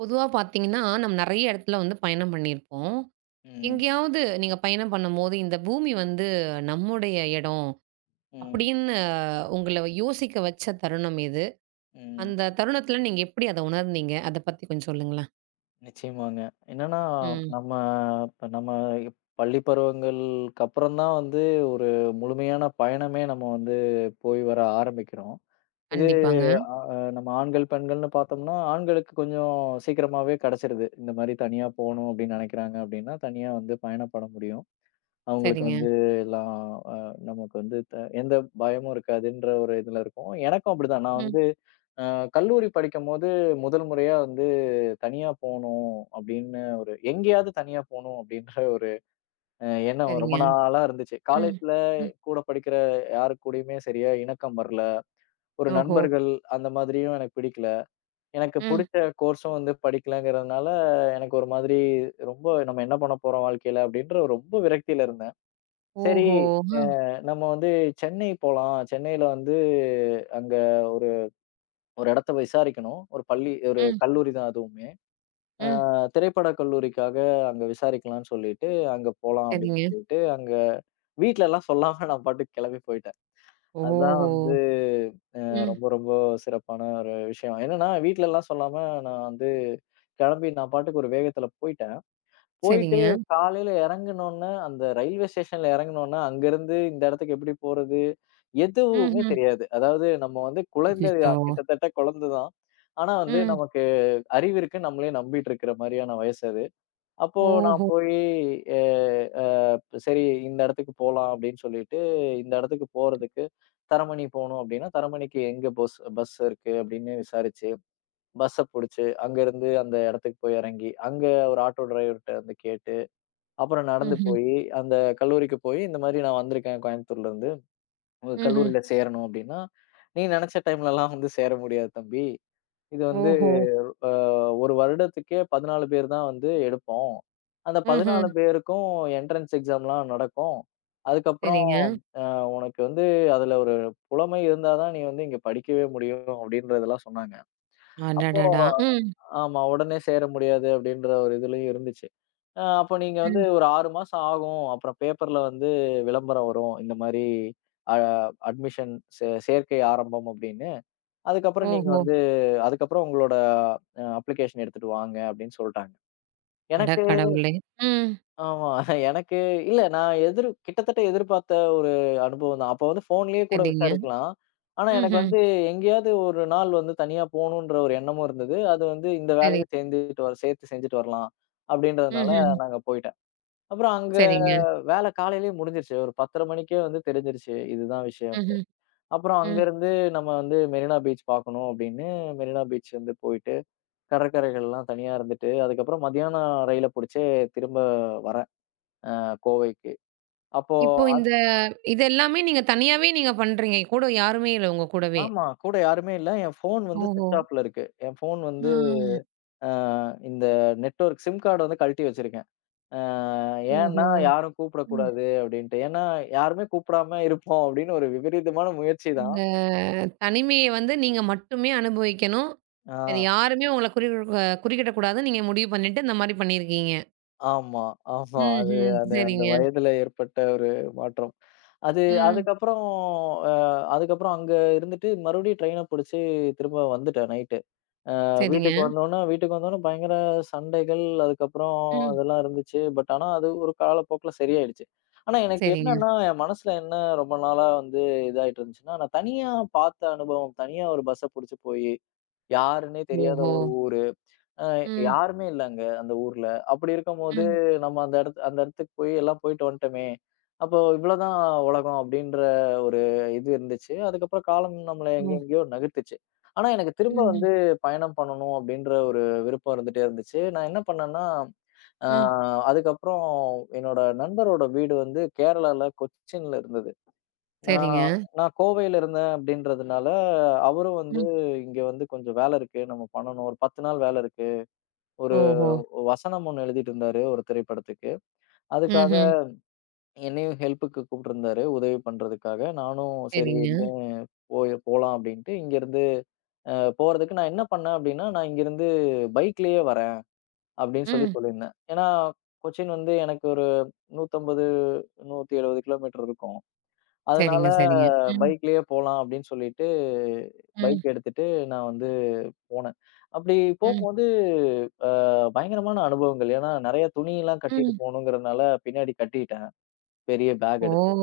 பொதுவா பார்த்தீங்கன்னா, நம்ம நெறைய இடத்துல வந்து பயணம் பண்ணியிருப்போம். ம், எங்கேயாவது நீங்க பயணம் பண்ணும்போது, இந்த பூமி நம்முடைய இடம் ம், அப்படின்னு உங்கள யோசிக்க வச்ச தருணம் எது? ம். அந்த தருணத்துல நீங்க எப்படி அத உணர்ந்தீங்க? அத பத்தி கொஞ்சம் சொல்லுங்களேன். நிச்சயமாங்க. என்னன்னா, ம். நம்ம இப்ப நம்ம பள்ளி பருவங்களுக்கு அப்புறம் தான் வந்து ஒரு முழுமையான பயணமே நம்ம வந்து போய் வர ஆரம்பிக்கிறோம். இது கண்டிப்பாங்க. நம்ம ஆண்கள், பெண்கள்னு பார்த்தோம்னா, ஆண்களுக்கு கொஞ்சம் சீக்கிரமாவே கிடைச்சிருது. இந்த மாரி தனியா போணும் அப்படின்னு நினைக்கிறாங்க அப்படின்னா, தனியா வந்து பயணப்பட முடியும். அவங்களுக்கு சரிங்க. வந்து எல்லாம் அ நமக்கு வந்து எந்த பயமும் இருக்காதுன்ற ஒரு இதுல இருக்கும். எனக்கும் அப்படிதான். நான் ம். வந்து அ கல்லூரி படிக்கும்போது முதல் முறையா வந்து தனியா போணும் அப்படின்னு ஒரு எங்கேயாவது தனியா போணும் அப்படின்ற ஒரு எண்ணம் சரிங்க. ரொம்ப நாளா இருந்துச்சு. ம். காலேஜ்ல ம். கூட படிக்கிற யாரு கூடயுமே சரியா இணக்கம் வரல. ஒரு ஓஹோ! நண்பர்கள் அந்த மாதிரியும் எனக்கு பிடிக்கல. எனக்கு ம். பிடிச்ச கோர்ஸும் வந்து படிக்கலங்கிறதுனால எனக்கு ஒரு மாதிரி ரொம்ப நம்ம என்ன பண்ண போறோம் வாழ்க்கையில அப்படின்ற ஒரு ரொம்ப விரக்தியில இருந்தேன். சரி. ஓஹோ! ம். நம்ம வந்து சென்னை போலாம். சென்னையில வந்து அங்க ஒரு ஒரு இடத்த விசாரிக்கணும். ஒரு பள்ளி ஒரு ம். கல்லூரி தான் அதுவுமே. ம். திரைப்பட கல்லூரிக்காக அங்க விசாரிக்கலான்னு சொல்லிட்டு, அங்க போலாம் அப்படின்னு சரிங்க. சொல்லிட்டு, அங்க வீட்லலாம் சொல்லாம நான் பாட்டுக்கு கிளம்பி போயிட்டேன். ஓஹோ! அதுதான் வந்து ம். ரொம்ப ரொம்ப சிறப்பான ஒரு விஷயம். என்னன்னா, வீட்லலாம் சொல்லாம நான் வந்து கிளம்பி நான் பாட்டுக்கு ஒரு வேகத்துல போயிட்டேன். போயிட்டு சரிங்க. காலையில இறங்குனோன்ன, அந்த ரயில்வே ஸ்டேஷன்ல இறங்குனோன்ன, அங்கருந்து இந்த இடத்துக்கு எப்படி போறது? எதுவுமே ம்ஹ்ம். தெரியாது. அதாவது நம்ம வந்து குழந்தை அச்சச்சோ! தான், கிட்டத்தட்ட குழந்தை தான். ஆனா வந்து ம். நமக்கு அறிவு இருக்குன்னு நம்மளே நம்பிட்டு இருக்கிற மாரியான வயசு அது. அப்போ நான் ஓஹோ! போயி அ அ சரி, இந்த இடத்துக்கு போலாம் அப்படின்னு சொல்லிட்டு, இந்த இடத்துக்கு போறதுக்கு தரமணி போணும் அப்படின்னா, தரமணிக்கு எங்க பஸ் பஸ் இருக்கு அப்படின்னு விசாரிச்சு, பஸ்ஸ புடிச்சு, அங்கருந்து அந்த இடத்துக்கு போய் இறங்கி, அங்க ஒரு ஆட்டோ டிரைவர்ட்ட வந்து கேட்டு, அப்புறம் நடந்து ம்ஹ்ம். போயி, அந்த கல்லூரிக்கு போயி, இந்த மாதிரி நான் வந்திருக்கேன் கோயம்புத்தூர்லருந்து. உங்க ம்ஹ்ம். கல்லூரியில சேரணும் அப்படின்னா, "நீ நினைச்ச டைம்லலாம் வந்து சேர முடியாது தம்பி. இது வந்து ஓஹோ! அ ஒரு வருடத்துக்கே 14 பேர் தான் வந்து எடுப்போம். அந்த ம்ஹ்ம். 14 பேருக்கும் என்ட்ரன்ஸ் எக்ஸாம்லாம் நடக்கும். அதுக்கப்புறம் சரிங்க. அ உனக்கு வந்து அதுல ஒரு புலமை இருந்தா தான் நீ வந்து இங்க படிக்கவே முடியும் அப்படின்றதெல்லாம் சொன்னாங்க. அப்போ அடடடா! ம், ஆமா உடனே சேர முடியாது அப்படின்ற ஒரு இதுலயும் இருந்துச்சு. அப்போ நீங்க வந்து ம். ஒரு 6 மாசம் ஆகும். அப்புறம் பேப்பர்ல வந்து விளம்பரம் வரும். இந்த மாரி அ அட்மிஷன் சேர்க்கை ஆரம்பம் அப்படின்னு. அதுக்கப்புறம் நீங்க ஓஹோ! வந்து அதுக்கப்புறம் உங்களோட அப்ளிகேஷன் எடுத்துட்டு வாங்க அப்படின்னு சொல்ட்டாங்க. அட எனக்கு கடவுளே! ம். ஆமா. எனக்கு இல்ல நான் எதிர் கிட்டத்தட்ட எதிர்பார்த்த ஒரு அனுபவம் தான். அப்போ வந்து ஃபோன்லயே கூட சரிங்க. விசாரிக்கலாம். ஆனா எனக்கு ம்ஹ்ம். வந்து எங்கேயாவது ஒரு நாள் வந்து தனியா போணுன்ற ஒரு எண்ணமும் இருந்தது. அது வந்து இந்த சரி. வேலையும் சேர்ந்துட்டு வர சேர்த்து செஞ்சுட்டு வரலாம் அப்படின்றதுனால ம்ஹ்ம். நாங்க போயிட்டேன். அப்புறம் அங்க சரிங்க. வேலை காலையிலயே முடிஞ்சிருச்சு. ஒரு 10:30 மணிக்கே வந்து தெரிஞ்சிருச்சு இதுதான் விஷயம்ன்ட்டு. ம்ஹ்ம். அப்புறம் ம். அங்கருந்து நம்ம வந்து மெரினா பீச் பார்க்கணும் அப்படின்னு மெரினா பீச் வந்து போயிட்டு கடற்கரைகள்லாம் தனியா இருந்துட்டு, அதுக்கப்புறம் மதியானம் ரயில புடிச்சு திரும்ப வரேன் கோவைக்கு. அப்போ இப்போ இந்த இது எல்லாமே நீங்க தனியாவே நீங்க பண்றீங்க. கூட யாருமே இல்ல உங்க கூடவே? ஆமா. கூட யாருமே இல்ல. என் ஃபோன் வந்து ஓஹோ! ஸ்விட்ச் ஆஃப்ல இருக்கு. என் ஃபோன் ஆ. வந்து அ இந்த நெட்வொர்க் சிம் கார்டு வந்து கழட்டி வச்சிருக்கேன். அ ஏன்னா, ஓஹோ! யாரும் ம். கூப்பிடக்கூடாது அப்படின்ட்டு. ஏன்னா, யாருமே கூப்பிடாம இருப்போம் அப்படின்னு ஒரு விபரீதமான முயற்சி தான். இந்த தனிமைய வந்து நீங்க மட்டுமே அனுபவிக்கணும். ஆ. வேற யாருமே உங்கள குறி குறுக்கிடக்கூடாதுன்னு நீங்க முடிவு பண்ணிட்டு இந்த மாரி பண்ணியிருக்கீங்க. ஆமா, ஆமா. அது ம்ஹ்ம். அது அந்த சரிங்க. வயதுல ஏற்பட்ட ஒரு மாற்றம். அது ம். அதுக்கப்புறம் அ அதுக்கப்புறம் அங்க இருந்துட்டு மறுபடியும் ட்ரெயின புடிச்சு திரும்ப வந்துட்டேன் நைட்டு. சரிங்க. வீட்டுக்கு வந்தோனே வீட்டுக்கு வந்தோனே பயங்கர சண்டைகள், அதுக்கப்புறம் ம். அதெல்லாம் இருந்துச்சு. பட் ஆனா அது ஒரு காலப்போக்குல சரியாயிடுச்சு. ஆனா ம். எனக்கு சரிங்க. என்னன்னா, என் மனசுல என்ன ரொம்ப நாளா வந்து இதாயிட்டு இருந்துச்சுன்னா, நான் தனியா பார்த்த அனுபவம், தனியா ஒரு பஸ்ஸ புடிச்சு போயி, யாருன்னே தெரியாத ஓஹோ! ஒரு ஊரு அ ம், யாருமே இல்ல அங்க அந்த ஊர்ல. அப்படி இருக்கும்போது ம். நம்ம அந்த இடத்து அந்த இடத்துக்கு போய் எல்லாம் போயிட்டு வந்துட்டோமே! அப்போ இவ்வளோதான் உலகம் அப்படின்ற ஒரு இது இருந்துச்சு. அதுக்கப்புறம் காலம் நம்மள எங்க ஓ! எங்கேயோ நகர்த்துச்சு. ஆனா எனக்கு திரும்ப ம்ஹ்ம். வந்து பயணம் பண்ணணும் அப்படின்ற ஒரு விருப்பம் இருந்துட்டே இருந்துச்சு. நான் என்ன பண்ணேன்னா, அ ம். அதுக்கப்புறம் என்னோட நண்பரோட வீடு வந்து கேரளால கொச்சின்ல இருந்தது. சரிங்க. நான் நான் கோவையில இருந்தேன் அப்படின்றதுனால, அவரும் வந்து ம். இங்க வந்து கொஞ்சம் வேலை இருக்கு. நம்ம பண்ணணும். ஒரு 10 நாள் வேலை இருக்கு. ஒரு ஓஹோ! வசனம் ஒண்ணு எழுதிட்டு இருந்தாரு ஒரு திரைப்படத்துக்கு. அதுக்காக ம்ஹ்ம். என்னையும் ஹெல்ப்புக்கு கூப்பிட்டுருந்தாரு, உதவி பண்றதுக்காக. நானும் சரிங்க. சரின்னு போய் போலாம் அப்படின்ட்டு இங்கேருந்து அ போறதுக்கு நான் என்ன பண்ணேன் அப்படின்னா, நான் இங்கேருந்து பைக்லயே வரேன் அப்படின்னு சொல்லி ம். சொல்லியிருந்தேன். ஏன்னா, கொச்சின் வந்து எனக்கு ஒரு 150, 170 கிலோமீட்டர் இருக்கும். அதனால சரிங்க, சரிங்க. ம், பைக்லயே போலாம் அப்படின்னு சொல்லிட்டு, ம், பைக் எடுத்துட்டு நான் வந்து போனேன். அப்படி ம், போகும்போது அ பயங்கரமான அனுபவங்கள். ஏன்னா நெறைய துணியெல்லாம் கட்டிட்டு ம். போகணுங்கிறதுனால பின்னாடி கட்டிட்டேன். பெரிய பேக் ஓ! எடுத்து.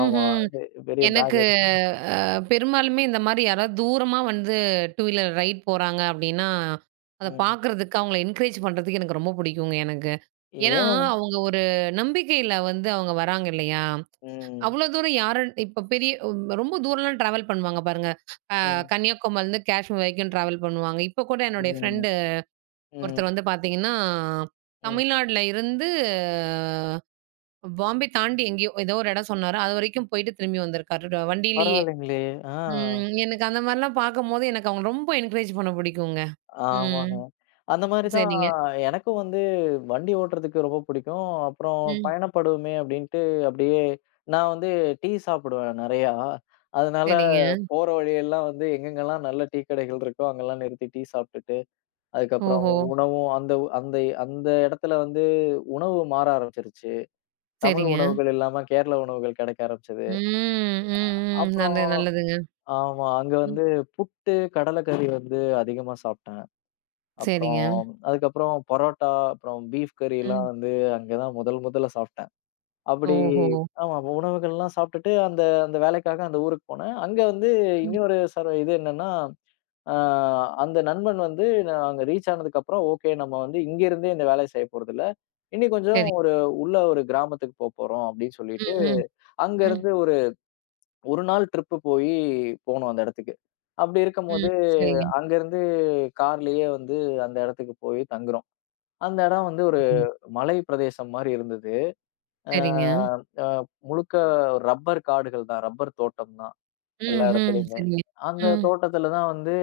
ஆமா. ம்ஹ்ம். பெ பெரிய பேக் எனக்கு எடுத்து. அ பெரும்பாலுமே இந்த மாரி யாராவது தூரமா வந்து 2 வீலர் ரைட் போறாங்க அப்டின்னா, அத ம். பார்க்குறதுக்கு அவங்கள என்கரேஜ் பண்றதுக்கு எனக்கு ரொம்ப பிடிக்குங்க. ஏன்னா, ஏன்? அவங்க ஒரு நம்பிக்கையில வந்து அவங்க வராங்க இல்லையா? ம். அவ்ளோ தூரம் யாரும் இப்ப பெரிய ரொம்ப தூரம்லாம் டிராவல் பண்ணுவாங்க பாருங்க. ம். கன்னியாகுமரிலருந்து காஷ்மீர் வரைக்கும் டிராவல் பண்ணுவாங்க. இப்போ கூட என்னுடைய ம். ஃப்ரெண்டு ம். ஒருத்தர் வந்து பார்த்தீங்கன்னா, ம். தமிழ்நாடுல இருந்து பாம்பே தாண்டி எங்கேயோ ஏதோ ஒரு இடம் சொன்னாரு. அதுவரைக்கும் போயிட்டு திரும்பி வந்திருக்காரு வண்டியிலேயே. பரவாயில்லைங்களே! ஆ. ம். எனக்கு அந்த மாரிலாம் பார்க்கும்போது எனக்கு அவங்கள ரொம்ப என்கரேஜ் பண்ண பிடிக்குங்க. ம். ஆமாங்க. அந்த மாரி தான் சரிங்க. எனக்கும் வந்து வண்டி ஓட்டுறதுக்கு ரொம்ப பிடிக்கும். அப்புறம் ம். பயணப்படுவோமே அப்டின்ட்டு அப்டியே நான் வந்து டீ சாப்பிடுவேன் நெறையா. அதனால சரிங்க. போற வழியெல்லாம் வந்து எங்கெங்கலாம் நல்ல டீ கடைகள் இருக்கோ, அங்கலாம் நிறுத்தி டீ சாப்ட்டுட்டு, அதுக்கப்புறம் ஓஹோ! உணவும் அந்த அந்த அந்த இடத்துல வந்து உணவு மாற ஆரம்பிச்சுருச்சு. தமிழ் சரிங்க. உணவுகள் இல்லாம கேரள உணவுகள் கெடைக்க ஆரம்பிச்சது. ம். ம். ம். நல்ல அப்புறம் நல்லதுங்க. ஆமா. அங்க ம். வந்து புட்டு, கடலக்கறி வந்து அதிகமா சாப்ட்டேன். சரிங்க. அப்புறம் அதுக்கப்புறம் பரோட்டா, அப்புறம் பீஃப் கறிலாம் ம். வந்து அங்க தான் முதல் முதல்ல சாப்பிட்டேன். அப்படி ஓஹோ! ஆமா அப்ப உணவுகள்லாம் சாப்பிட்டுட்டு அந்த அந்த வேலைக்காக அந்த ஊருக்கு போனேன். அங்க வந்து ம். இன்னொரு இது என்னன்னா, அ அந்த நண்பன் வந்து நான் அங்க ரீச் ஆனதுக்கப்புறம், ஓகே நம்ம வந்து இங்க இருந்தே இந்த வேலைய செய்ய போறதில்ல. இனி கொஞ்சம் சரி. ஒரு உள்ள ஒரு கிராமத்துக்கு போப்போறோம் அப்படின்னு சொல்லிட்டு, ம். ம். அங்க ம். இருந்து ஒரு 1 நாள் ட்ரிப் போயி போனோம் அந்த இடத்துக்கு. அப்படி ம். இருக்கும்போது, சரிங்க. அங்க இருந்து கார்லயே வந்து அந்த இடத்துக்கு போய் தங்குறோம். அந்த இடம் வந்து ஒரு ம், மலை பிரதேசம் மாரி இருந்தது. அ சரிங்க. அ முழுக்க ரப்பர் காடுகள் தான். ரப்பர் தோட்டம் தான் எல்லா ம்ஹ்ம். இடத்துலயுமே. சரிங்க. அந்த ம். தோட்டத்துல தான் வந்து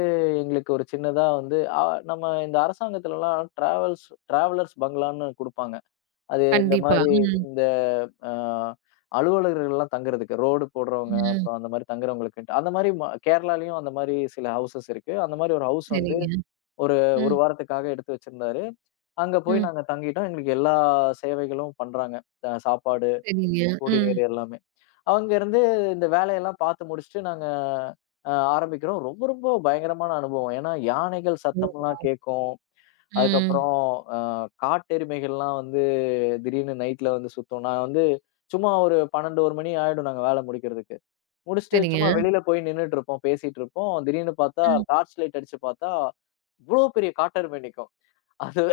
எங்களுக்கு ஒரு சின்னதா வந்து நம்ம இந்த அரசாங்கத்துலலாம் டிராவலர்ஸ் பங்களான்னு குடுப்பாங்க. அது இந்த கண்டிப்பா. மாரி ம். இந்த அ அலுவலர்கள்லாம் தங்குறதுக்கு. ரோடு போடுறவங்க, ம். அப்புறம் அந்த மாரி தங்குறவங்களுக்குன்ட்டு. அந்த மாரி கேரளாலயும் அந்த மாரி சில ஹவுசஸ் இருக்கு. அந்த மாரி ஒரு ஹவுஸ் வந்து சரிங்க. ஒரு 1 ம். வாரத்துக்காக எடுத்து வச்சிருந்தாரு. அங்க போய் ம். நாங்க தங்கிட்டோம். எங்களுக்கு எல்லா சேவைகளும் பண்றாங்க. அ சாப்பாடு, சரிங்க. ம். குடிநீர் எல்லாமே. அங்க இருந்து இந்த வேலையெல்லாம் பார்த்து முடிச்சுட்டு நாங்க ஆரம்பிக்கிறோம். ரொம்ப ரொம்ப பயங்கரமான அனுபவம். ஏன்னா, யானைகள் சத்தம்லாம் கேட்கும். ம். அதுக்கப்புறம் அ காட்டெருமைகள்லாம் வந்து திடீர்னு நைட்ல வந்து சுத்தும். நான் வந்து சும்மா ஒரு 12, 1 மணி ஆயிடும் நாங்க வேலை முடிக்கிறதுக்கு. முடிச்சுட்டு சரிங்க. சும்மா வெளியில போய் நின்னுட்டு இருப்போம், பேசிட்டு இருப்போம். திடீர்னு பார்த்தா ம். டார்ச் லைட் அடிச்சு பார்த்தா, இவ்ளோ பெரிய காட்டெருமை நிக்கும். அது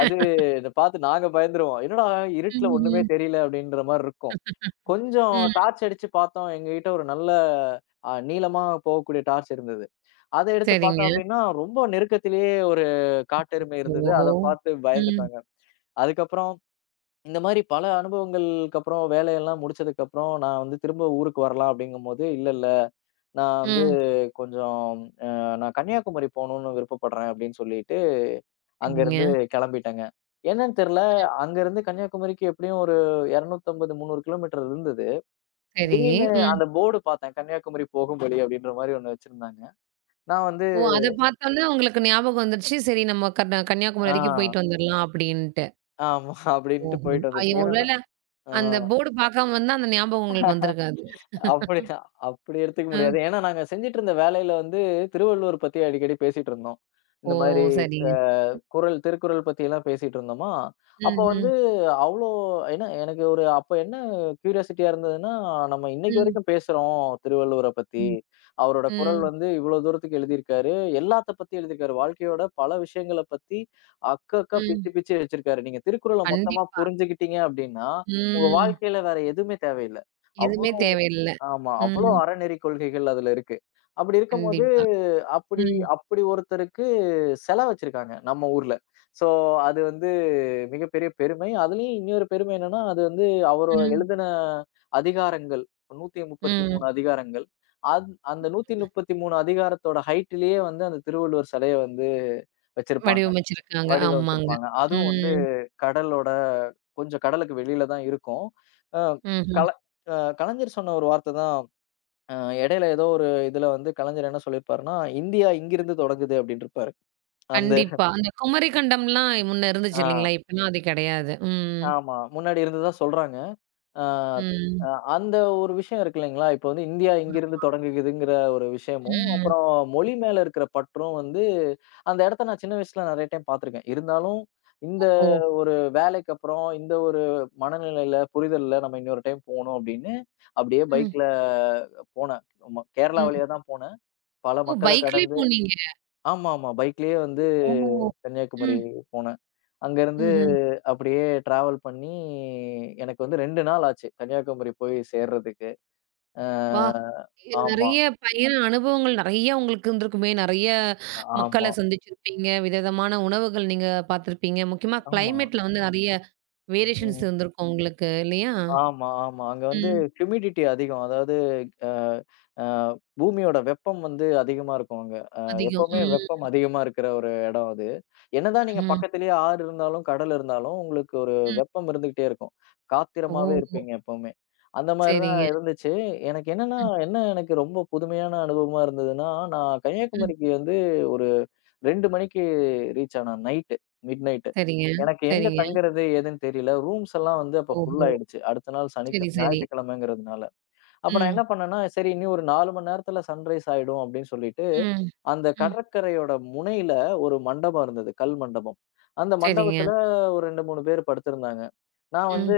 அது இத பார்த்து நாங்க பயந்துருவோம். என்னடா இருட்டுல ஒண்ணுமே ம்ஹ்ம். தெரியல அப்படின்ற மாரி இருக்கும். கொஞ்சம் ம். டார்ச் அடிச்சு பார்த்தோம். எங்ககிட்ட ஒரு நல்ல நீளமா போகக்கூடிய டார்ச் இருந்தது. அத எடுத்து சரிங்க. பார்த்தோம் அப்படின்னா, ரொம்ப நெருக்கத்திலேயே ஒரு காட்டெருமை இருந்தது. அத ஓ! பார்த்து ம். பயந்துட்டாங்க. அதுக்கப்புறம் இந்த மாரி பல அனுபவங்களுக்கு அப்புறம் வேலையெல்லாம் முடிச்சதுக்கு அப்புறம் நான் வந்து திரும்ப ஊருக்கு வரலாம் அப்படிங்கும்போது, இல்ல இல்ல நான் வந்து ம். கொஞ்சம் அ நான் கன்னியாகுமரி போணும்னு விருப்பப்படுறேன் அப்படின்னு சொல்லிட்டேன். அங்கருந்து சரிங்க. கெளம்பிட்டேங்க. என்னன்னு தெரியல, அங்கருந்து கன்னியாகுமரிக்கு எப்படியும் ஒரு 250, 300 கிலோமீட்டர் இருந்தது. சரி. திடீர்னு ம். அந்த போர்டு பார்த்தேன். "கன்னியாகுமரி போகும் வழி" அப்படின்ற மாரி ஒண்ணு வச்சிருந்தாங்க. நான் வந்து ஓ! அத பார்த்தோனே உங்களுக்கு ஞாபகம் வந்துருச்சு. சரி நம்ம கன்னியாகுமரி வரைக்கும் ஆ போயிட்டு வந்துரலாம் அப்படின்ட்டு. ஆமா. அப்படின்ட்டு ஓஹோ! போயிட்டு ஐயோ! வந்துருச்சு. ஏன்னா, ஒருவேள ஆ. அந்த போர்டு பார்க்காம வந்தா அந்த ஞாபகம் உங்களுக்கு வந்திருக்காது. அப்படி அப்படி எடுத்துக்க அ. முடியாது. ஏன்னா, நாங்க செஞ்சுட்டு இருந்த வேலையில வந்து திருவள்ளுவர் பத்தி அடிக்கடி பேசிட்டு இருந்தோம். ஓ! இந்த மாதிரி அ சரிங்க. குறள் திருக்குறள் பத்தியெல்லாம் பேசிட்டு இருந்தோமா, ம். அப்போ வந்து ம். அவ்ளோ ஏன்னா எனக்கு ஒரு அப்ப என்ன கியூரியாசிட்டியா இருந்ததுன்னா, நம்ம இன்னைக்கு ம். வரைக்கும் பேசுறோம் திருவள்ளுவர பத்தி. ம். அவரோட குறள் ம். வந்து இவ்ளோ தூரத்துக்கு எழுதியிருக்காரு. எல்லாத்த பத்தி எழுதியிருக்காரு. வாழ்க்கையோட பல விஷயங்கள பத்தி அக்கு அக்கா பிச்சு ம். பிச்சு வச்சிருக்காரு. நீங்க திருக்குறள மொத்தமா கண்டிப்பா. புரிஞ்சுகிட்டீங்க அப்படின்னா, உங்க ம். வாழ்க்கையில வேற எதுவுமே தேவையில்ல. எதுவுமே அவ்ளோ தேவையில்ல. ஆமா. ம். அவ்ளோ அறநெறி கொள்கைகள் அதுல இருக்கு. அப்படி இருக்கும்போது, கண்டிப்பா. அப்படி ம். அப்படி ஒருத்தருக்கு சிலை வச்சிருக்காங்க நம்ம ஊர்ல. ஸோ அது வந்து மிகப்பெரிய பெருமை. அதுலயும் இன்னொரு பெருமை என்னன்னா, அது வந்து அவரு ம். எழுதின அதிகாரங்கள் ம். 133 அதிகாரங்கள். அந்த 133 அதிகாரத்தோட ஹைட்லயே வந்து அந்த திருவள்ளுவர் சிலைய வந்து வச்சிருப்பாங்க. வடிவமைச்சிருக்காங்க. ஆமாங்க. வடிவமைச்சிருப்பாங்க. அதுவும் வந்து ம். கடலோட கொஞ்சம் கடலுக்கு வெளியில தான் இருக்கும். அ ம்ஹ்ம். கல அ கலைஞர் சொன்ன ஒரு வார்த்த தான் அ இடையில ஏதோ ஒரு இதுல வந்து கலைஞர் என்ன சொல்லியிருப்பாருன்னா, "இந்தியா இங்கிருந்து தொடங்குது" அப்டின்ருப்பாரு. அந்த கண்டிப்பா. அந்த குமரி கண்டம்லாம் முன்ன இருந்துச்சு ஆ இல்லைங்களா? இப்பலாம் அது கிடையாது. ம். ஆமா. முன்னாடி இருந்ததா சொல்றாங்க. ஆ ம். அ அந்த ஒரு விஷயம் இருக்கு இல்லைங்களா? இப்போ வந்து இந்தியா ஆ. இங்கிருந்து தொடங்குதுங்கிற ஒரு விஷயமும், ம். அப்புறம் மொழி மேல இருக்கிற பற்றும் வந்து அந்த இடத்த நான் சின்ன வயசுல நெறைய டைம் பார்த்துருக்கேன். இருந்தாலும் இந்த ஓஹோ! ஒரு வேலைக்கு அப்புறம், இந்த ஒரு மனநிலையில, புரிதல்ல நம்ம இன்னொரு டைம் போணும் அப்டின்னு, அப்டியே ம். பைக்ல போனேன். ஆமா. கேரளா ம். வழியா தான் போனேன். பல ஓ! மக்கள பைக்லயே கடந்து போனீங்க. ஆமா, ஆமா. பைக்லயே வந்து ஓ! கன்னியாகுமரி ம். போனேன். அங்கருந்து ம்ஹ்ம். அப்படியே டிராவல் பண்ணி எனக்கு வந்து 2 நாள் ஆச்சு. கன்னியாகுமரி போய் சேர்றதுக்கு. அ அப்பா! இ ஆமா, நெறைய பயண அனுபவங்கள் நெறைய உங்களுக்கு இருந்திருக்குமே! நெறைய மக்கள ஆமா, சந்திச்சிருப்பீங்க. விதவிதமான உணவுகள் நீங்க பார்த்துருப்பீங்க. முக்கியமா ஆமா. கிளைமேட்ல வந்து நெறைய வேரியேஷன்ஸ் ம். இருந்திருக்கும் உங்களுக்கு இல்லையா? ஆமா, ஆமா. அங்க வந்து ம். ஹியூமிடிட்டி அதிகம். அதாவது அ அ பூமியோட வெப்பம் வந்து அதிகமா இருக்கும் அங்க. அதிகம். எப்பவுமே ம். வெப்பம் அதிகமா இருக்கிற ஒரு இடம் அது. என்னதான் நீங்க ம்ஹ்ம். பக்கத்திலேயே ஆறு இருந்தாலும், கடல் இருந்தாலும், உங்களுக்கு ஒரு ம். வெப்பம் இருந்துகிட்டே இருக்கும். ஓஹோ! காத்திரமாவே இருப்பீங்க எப்பவுமே. அந்த மாரி தான் சரிங்க. இருந்துச்சு. எனக்கு என்னன்னா, ம், என்ன எனக்கு ரொம்ப புதுமையான அனுபவமா இருந்ததுன்னா, நான் ம். கன்னியாகுமரிக்கு வந்து ஒரு 2 மணிக்கு ரீச் ஆனோம் நைட்டு. Mid night. சரிங்க, எனக்கு எங்க சரிங்க. தங்குறது? ஏதுன்னு தெரியல. ரூம்ஸ் எல்லாம் வந்து அப்ப ஃபுல் ஓஹோ! ஆயிடுச்சு. அடுத்த நாள் சனிக்க சரி, சரி. ஞாயிற்றுக்கிழமைங்கிறதுனால. அப்ப நான் என்ன ம், பண்ணேன்னா, சரி இனி ஒரு 4 மணி நேரத்துல சன்ரைஸ் ஆயிடும் அப்படின்னு சொல்லிட்டு, ம், அந்த ம். கடற்கரையோட முனையில ஒரு மண்டபம் இருந்தது. கல் மண்டபம். அந்த சரிங்க. மண்டபத்துல ஒரு 2, 3 பேர் படுத்திருந்தாங்க. நான் ம், வந்து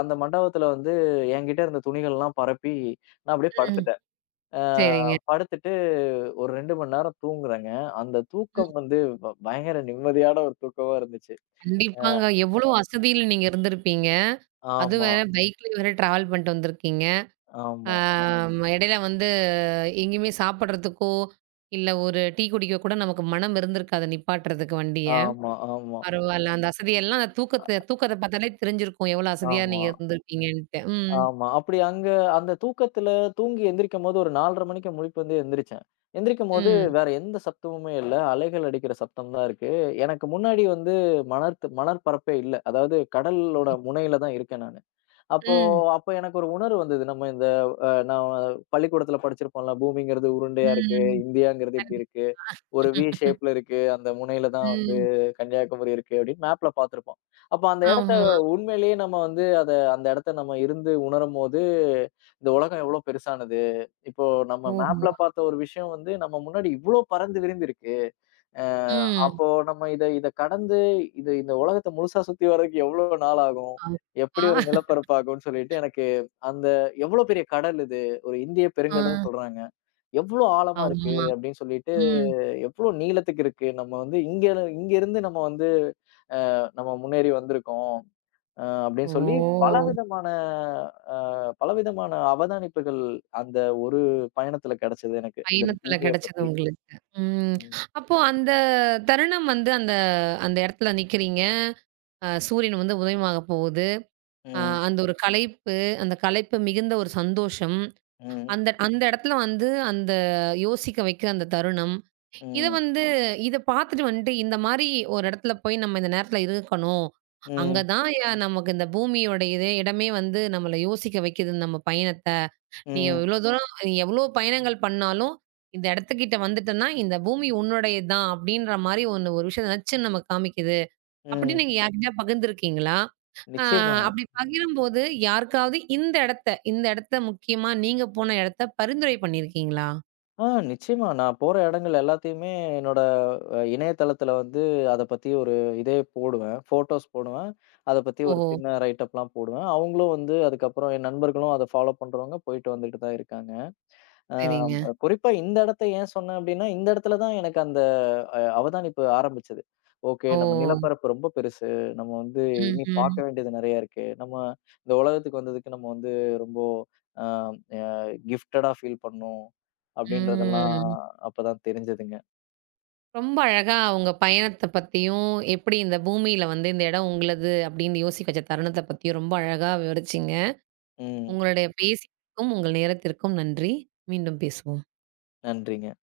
அந்த மண்டபத்துல வந்து என்கிட்ட இருந்த துணிகள்லாம் பரப்பி, நான் அப்படியே ம். படுத்துட்டேன். அ சரிங்க. படுத்துட்டு ஒரு 2 மணி நேரம் தூங்குறேங்க. அந்த ம். தூக்கம் வந்து பயங்கர நிம்மதியான ஒரு தூக்கமா இருந்துச்சு. கண்டிப்பாங்க. எவ்வளோ அசதியில நீங்க இருந்திருப்பீங்க. அது ஆமா, வேற பைக்ல வேற டிராவல் பண்ணிட்டு வந்திருக்கீங்க. ஆமா, ஆம், இடையில வந்து எங்கேயுமே சாப்பிடுறதுக்கோ, இல்ல ஒரு டீ குடிக்க கூட நமக்கு மனம் இருந்திருக்காது நிப்பாட்டுறதுக்கு வண்டிய. ஆமா, ஆமா, பரவால்ல. அந்த அசதியெல்லாம் அந்த தூக்கத்த தூக்கத்த பார்த்தாலே தெரிஞ்சிருக்கும். எவ்வளோ அசதியா ஆமா, நீங்க இருந்திருப்பீங்கன்ட்டு. ம். ஆமா. அப்படி அங்க அந்த தூக்கத்துல தூங்கி எந்திரிக்கும்போது ஒரு 4:30 மணிக்கு முழிப்பு வந்து எந்திரிச்சேன். எந்திரிக்கும்போது ம். வேற எந்த சத்தமுமே இல்ல. அலைகள் அடிக்கிற சத்தம் தான் இருக்கு. எனக்கு முன்னாடி வந்து மணற்பரப்பே இல்ல. அதாவது கடலோட முனையில தான் இருக்கேன் நானு. அப்போ ம். அப்போ எனக்கு ஒரு உணர்வு வந்தது. நம்ம இந்த நான் பள்ளிக்கூடத்துல படிச்சிருப்போம்ல, பூமிங்கிறது உருண்டையா இருக்கு, ம். இந்தியாங்கிறது இப்படி இருக்கு. கண்டிப்பா. ஒரு வி ஷேப்ல இருக்கு. அந்த முனையில தான் வந்து ம். கன்னியாகுமரி இருக்கு அப்படின்னு மேப்ல பார்த்திருப்போம். அப்ப அந்த இடத்த ஆமா. உண்மையிலேயே நம்ம வந்து அத அந்த இடத்த நம்ம இருந்து உணரும்போது, இந்த உலகம் எவ்வளோ பெருசானது. இப்போ நம்ம மேப்ல ஓஹோ! பார்த்த ஒரு விஷயம் வந்து நம்ம முன்னாடி இவ்ளோ பறந்து விரிந்து இருக்கு. அ ம். அப்போ நம்ம இத இத கடந்து இது இந்த உலகத்த முழுசா சுத்தி வர்றதுக்கு எவ்வளோ நாள் ஆகும்? எப்படி அப்பா! ஒரு நிலப்பரப்பு ஆகும்ன்னு சொல்லிட்டு எனக்கு அந்த எவ்வளோ பெரிய கடல் இது. ஒரு இந்திய பெருங்கடல்ன்னு ஆ. சொல்றாங்க. எவ்வளோ ஆழமா இருக்கு ஆமா. அப்படின்னு சொல்லிட்டு ம். எவ்ளோ நீளத்துக்கு இருக்கு. நம்ம வந்து இங்க இங்க இருந்து நம்ம வந்து நம்ம முன்னேறி வந்திருக்கோம். அப்படின்னு சொல்லி ஓ! பலவிதமான அ பலவிதமான அவதானிப்புகள் அந்த ஒரு பயணத்துல கிடைச்சது எனக்கு. இந்த பயணத்துல பூமிய கிடைச்சது பத்தி. உங்களுக்கு. ம். ம், அப்போ அந்த தருணம் வந்து அந்த அந்த இடத்துல நிக்கிறீங்க. அ சூரியன் வந்து உதயமாக போகுது. அ ம், அந்த ஒரு களைப்பு, அந்த களைப்பு மிகுந்த ஒரு சந்தோஷம். ம், அந்த அந்த இடத்துல வந்து அந்த யோசிக்க வைக்கிற அந்த தருணம். இத ம், வந்து இத பார்த்துட்டு வந்துட்டு இந்த மாரி ஒரு இடத்துல போய் நம்ம இந்த நேரத்துல இருக்கணும். அங்க ம், தான் ய நமக்கு இந்த பூமியோட இதே இடமே வந்து நம்மள யோசிக்க வைக்குது நம்ம பயணத்த. நீ ம், இவ்ளோ தூரம் நீ எவ்ளோ பயணங்கள் பண்ணாலும், இந்த இடத்துக்கிட்ட வந்துட்டன்னா, இந்த பூமி உன்னுடையது தான் அப்படின்ற மாரி ஒண்ணு ஒரு விஷயம் நச்சுன்னு நமக்கு காமிக்குது. ம். அப்படின்னு நீங்க யார்கிட்டயா பகிர்ந்துருக்கீங்களா? ஆ நிச்சயமா. அப்படி பகிரும்போது யாருக்காவது இந்த இடத்த, இந்த இடத்த முக்கியமா நீங்க போன இடத்த பரிந்துரை பண்ணியிருக்கீங்களா? ஆ நிச்சயமா. நான் போற இடங்கள் எல்லாத்தையுமே என்னோட இணையதளத்தில வந்து அத பத்தி ஒரு இதே போடுவேன். ஃபோட்டோஸ் போடுவேன். அத பத்தி ஒரு ஓஹோ! சின்ன ரைட்டப்லாம் போடுவேன். அவங்களும் வந்து அதுக்கப்புறம் என் நண்பர்களும் அத ஃபாலோ பண்றவங்க போயிட்டு வந்துட்டு தான் இருக்காங்க. ஆம், சரிங்க. குறிப்பா இந்த இடத்த ஏன் சொன்னேன் அப்படின்னா, இந்த இடத்துல தான் எனக்கு அந்த அவதானிப்பு ஆரம்பிச்சது. ஓகே ஓ! நம்ம நிலப்பரப்பு ரொம்ப பெருசு. நம்ம வந்து இனி ம்ஹ்ம். பார்க்க வேண்டியது நெறைய இருக்கு. நம்ம இந்த உலகத்துக்கு வந்ததுக்கு நம்ம வந்து ரொம்ப அ அ கிஃப்டடா ஃபீல் பண்ணணும். அப்படின்றதெல்லாம் ம். அப்பதான் தெரிஞ்சதுங்க. ரொம்ப அழகா உங்க பயணத்த பத்தியும், எப்படி இந்த பூமியில வந்து இந்த இடம் உங்களது அப்படின்னு யோசிக்க வச்ச தருணத்த பத்தியும் ரொம்ப அழகா விவரிச்சீங்க. ம். உங்களுடைய பேசியதுக்கும், உங்கள் நேரத்திற்கும் நன்றி. மீண்டும் பேசுவோம். நன்றிங்க.